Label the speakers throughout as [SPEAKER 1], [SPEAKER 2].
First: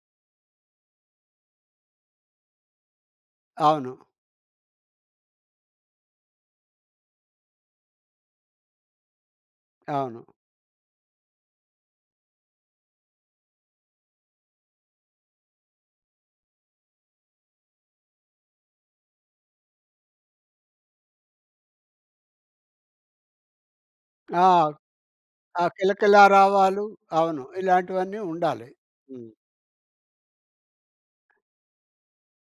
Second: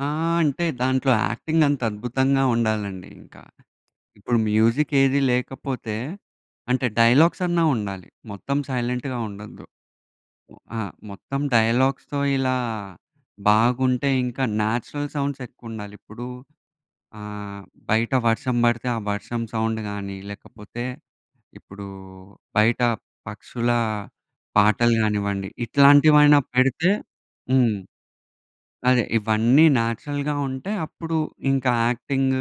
[SPEAKER 1] ఆ! అంటే దాంట్లో యాక్టింగ్ అంతద్భుతంగా ఉండాలండి ఇంకా.
[SPEAKER 2] అవును.
[SPEAKER 1] ఇప్పుడు మ్యూజిక్ ఏది లేకపోతే అంటే డైలాగ్స్ అన్నా ఉండాలి. మొత్తం సైలెంట్‌గా ఉండొద్దు.
[SPEAKER 2] అవును.
[SPEAKER 1] ఒ ఆ! మొత్తం డైలాగ్స్‌తో ఇలా బాగుంటే ఇంకా న్యాచురల్ సౌండ్స్ ఎక్కువుండాలి. ఇప్పుడు ఆహ్, బయట వర్షం బడితే ఆ వర్షం సౌండ్ గాని లేకపోతే ఇప్పుడు బయట పక్షుల
[SPEAKER 2] ఆ!
[SPEAKER 1] పాటలు గానివ్వండి
[SPEAKER 2] ఆ! కిలకిలా
[SPEAKER 1] ఇట్లాంటివైనా
[SPEAKER 2] రావాలు.
[SPEAKER 1] పెడితే
[SPEAKER 2] అవును.
[SPEAKER 1] హ్మ్.
[SPEAKER 2] ఇలాంటివన్నీ ఉండాలి.
[SPEAKER 1] అదే
[SPEAKER 2] హ్మ్.
[SPEAKER 1] ఇవన్నీ న్యాచురల్‌గా ఉంటే అప్పుడు ఇంకా యాక్టింగ్,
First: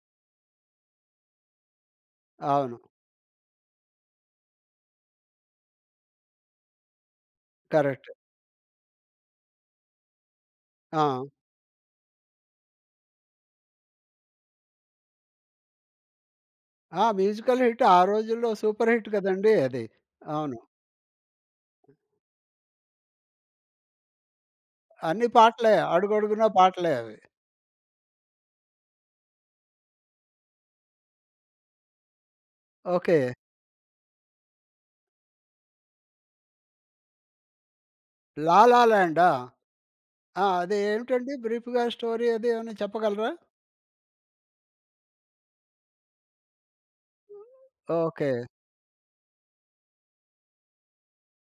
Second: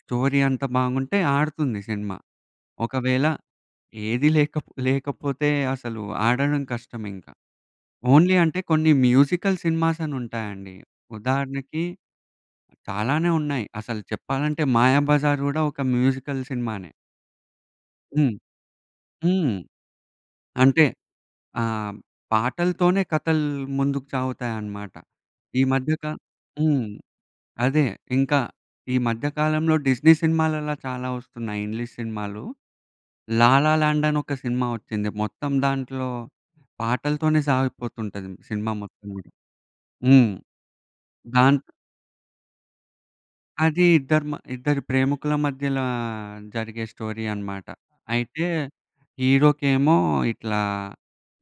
[SPEAKER 1] స్టోరీ అంత బాగుంటే ఆడుతుంది సినిమా.
[SPEAKER 2] అవును.
[SPEAKER 1] ఒకవేళ ఏదీ లేక లేకపోతే అసలు ఆడడం కష్టం ఇంకా.
[SPEAKER 2] కరెక్ట్.
[SPEAKER 1] ఓన్లీ అంటే కొన్ని మ్యూజికల్ సినిమాస్ అని ఉంటాయండి
[SPEAKER 2] ఆ!
[SPEAKER 1] ఉదాహరణకి, చాలానే ఉన్నాయి అసలు చెప్పాలంటే మాయాబజార్ గూడా ఒక మ్యూజికల్ సినిమానే.
[SPEAKER 2] ఆ! మ్యూజికల్ హిట్ ఆ
[SPEAKER 1] హ్మ్.
[SPEAKER 2] రోజుల్లో సూపర్ హిట్ కదండీ
[SPEAKER 1] హ్మ్.
[SPEAKER 2] అది. అవును.
[SPEAKER 1] అంటే ఆహ్, పాటలతోనే కథలు ముందుకు సాగుతాయన్నమాట.
[SPEAKER 2] అన్ని
[SPEAKER 1] ఈ
[SPEAKER 2] పాటలే
[SPEAKER 1] మధ్య కా
[SPEAKER 2] అడుగడుగునా
[SPEAKER 1] హ్మ్.
[SPEAKER 2] పాటలే అవి.
[SPEAKER 1] అదే ఇంకా ఈ మధ్య కాలంలో డిస్నీ సినిమాలలా చాలా ఒస్తున్నాయి ఇంగ్లీష్ సినిమాలు.
[SPEAKER 2] ఓకే.
[SPEAKER 1] 'లాల లాండ్' అని ఒక సినిమా ఒచ్చింది. మొత్తం దాంట్లో పాటలతోనే సాగిపోతుంటది
[SPEAKER 2] లాల
[SPEAKER 1] సినిమా మొత్తం గూడ.
[SPEAKER 2] లాండా?
[SPEAKER 1] హ్మ్.
[SPEAKER 2] ఆ! అదే ఏంటండి
[SPEAKER 1] దాన్
[SPEAKER 2] బ్రీఫ్‌గా స్టోరీ అది ఏమైనా చెప్పగలరా?
[SPEAKER 1] అది ఇద్దరు మ ఇద్దరు ప్రేమికుల మధ్యల జరిగే స్టోరీ అన్నమాట.
[SPEAKER 2] ఓకే.
[SPEAKER 1] అయితే హీరోకేమో ఇట్లా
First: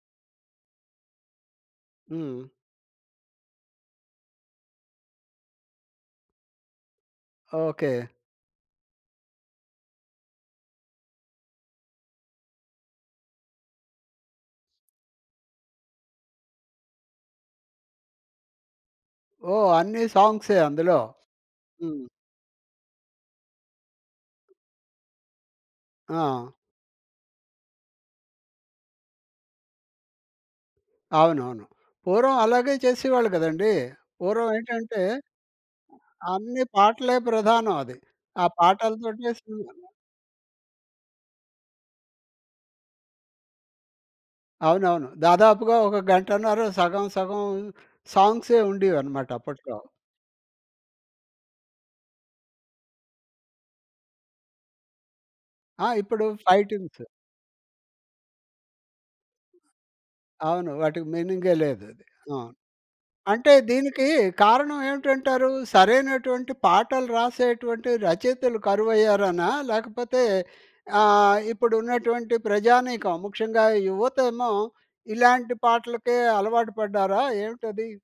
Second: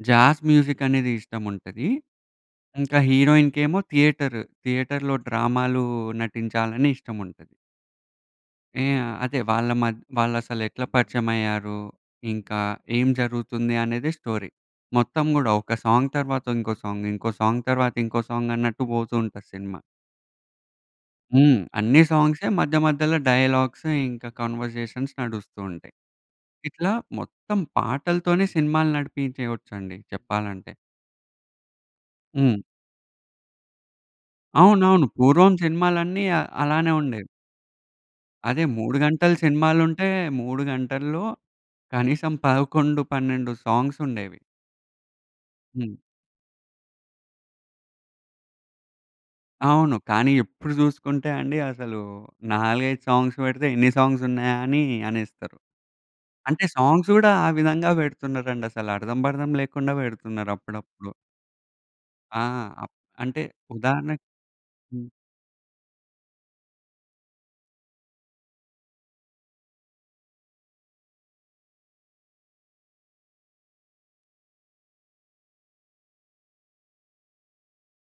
[SPEAKER 1] జాజ్ మ్యూజిక్ అనేది ఇష్టం ఉంటది.
[SPEAKER 2] హ్మ్.
[SPEAKER 1] ఇంకా హీరోయిన్‌కేమో థియేటర్, థియేటర్‌లో డ్రామాలు నటించాలని ఇష్టం ఉంటది.
[SPEAKER 2] ఓకే.
[SPEAKER 1] ఇయ అదే వాళ్ళ మధ్ వాళ్ళు అసలెట్లా పరిచయమయ్యారు? ఇంకా ఏం జరుగుతుంది అనేదే స్టోరీ. మొత్తం గూడా ఒక సాంగ్ తరువాత ఇంకో సాంగ్, ఇంకో సాంగ్ తరువాత ఇంకో సాంగ్ అన్నట్టు పోతూ ఉంటది
[SPEAKER 2] ఓహ్!
[SPEAKER 1] సినిమా.
[SPEAKER 2] అన్ని సాంగ్సే అందులో.
[SPEAKER 1] హ్మ్. అన్ని
[SPEAKER 2] హ్మ్.
[SPEAKER 1] సాంగ్సే మధ్య మధ్యల డైలాగ్స్, ఇంకా కన్వర్జేషన్స్ నడుస్తూ ఉంటాయి.
[SPEAKER 2] ఆ!
[SPEAKER 1] ఇట్లా మొత్తం పాటలతోనే సినిమాలు నడిపించేయచ్చండి చెప్పాలంటే.
[SPEAKER 2] అవునవును. పూర్వం
[SPEAKER 1] హ్మ్.
[SPEAKER 2] అలాగే చేసేవాళ్ళు గదండీ. పూర్వం ఏంటంటే.
[SPEAKER 1] అవునవును. పూర్వం సినిమాలన్నీ అ
[SPEAKER 2] అన్ని
[SPEAKER 1] అలానే
[SPEAKER 2] పాటలే
[SPEAKER 1] ఉండేవి.
[SPEAKER 2] ప్రధానం అది. ఆ
[SPEAKER 1] అదే 3
[SPEAKER 2] పాటలతోటే
[SPEAKER 1] గంటలు
[SPEAKER 2] సినిమా
[SPEAKER 1] సినిమాలుంటే 3 గంటల్లో కనీసం 11, 12 సాంగ్స్ ఉండేవి.
[SPEAKER 2] అవునవును. దాదాపుగా
[SPEAKER 1] హ్మ్.
[SPEAKER 2] ఒక 1:30 సగం సగం సాంగ్సే ఉండేవనమాట అప్పట్లో.
[SPEAKER 1] అవును. కానీ ఇప్పుడు జూసుకుంటే అండి అసలు 4, 5 సాంగ్స్ పెడితే "ఎన్ని సాంగ్స్ ఉన్నాయా!" అని అనేస్తారు.
[SPEAKER 2] ఆ! ఇప్పుడు
[SPEAKER 1] అంటే
[SPEAKER 2] ఫైటింగ్స్.
[SPEAKER 1] సాంగ్స్ గూడా ఆ విధంగా పెడుతున్నారండి అసలర్థం, పర్థం లేకుండా పెడుతున్నారు
[SPEAKER 2] అవును. వాటికి
[SPEAKER 1] అప్పుడప్పుడు.
[SPEAKER 2] మీనింగే లేదది. ఆ!
[SPEAKER 1] ఆ! అప్ అంటే
[SPEAKER 2] అంటే దీనికి
[SPEAKER 1] ఉదాహరణకి
[SPEAKER 2] కారణం
[SPEAKER 1] హ్మ్.
[SPEAKER 2] ఏమిటంటారు? సరైనటువంటి పాటలు రాసేటువంటి రచయితలు కరువయ్యారనా? లేకపోతే ఆహ్, ఇప్పుడున్నటువంటి ప్రజానీకం ముఖ్యంగా యువతేమో ఇలాంటి పాటలకే అలవాటు పడ్డారా ఏమిటది?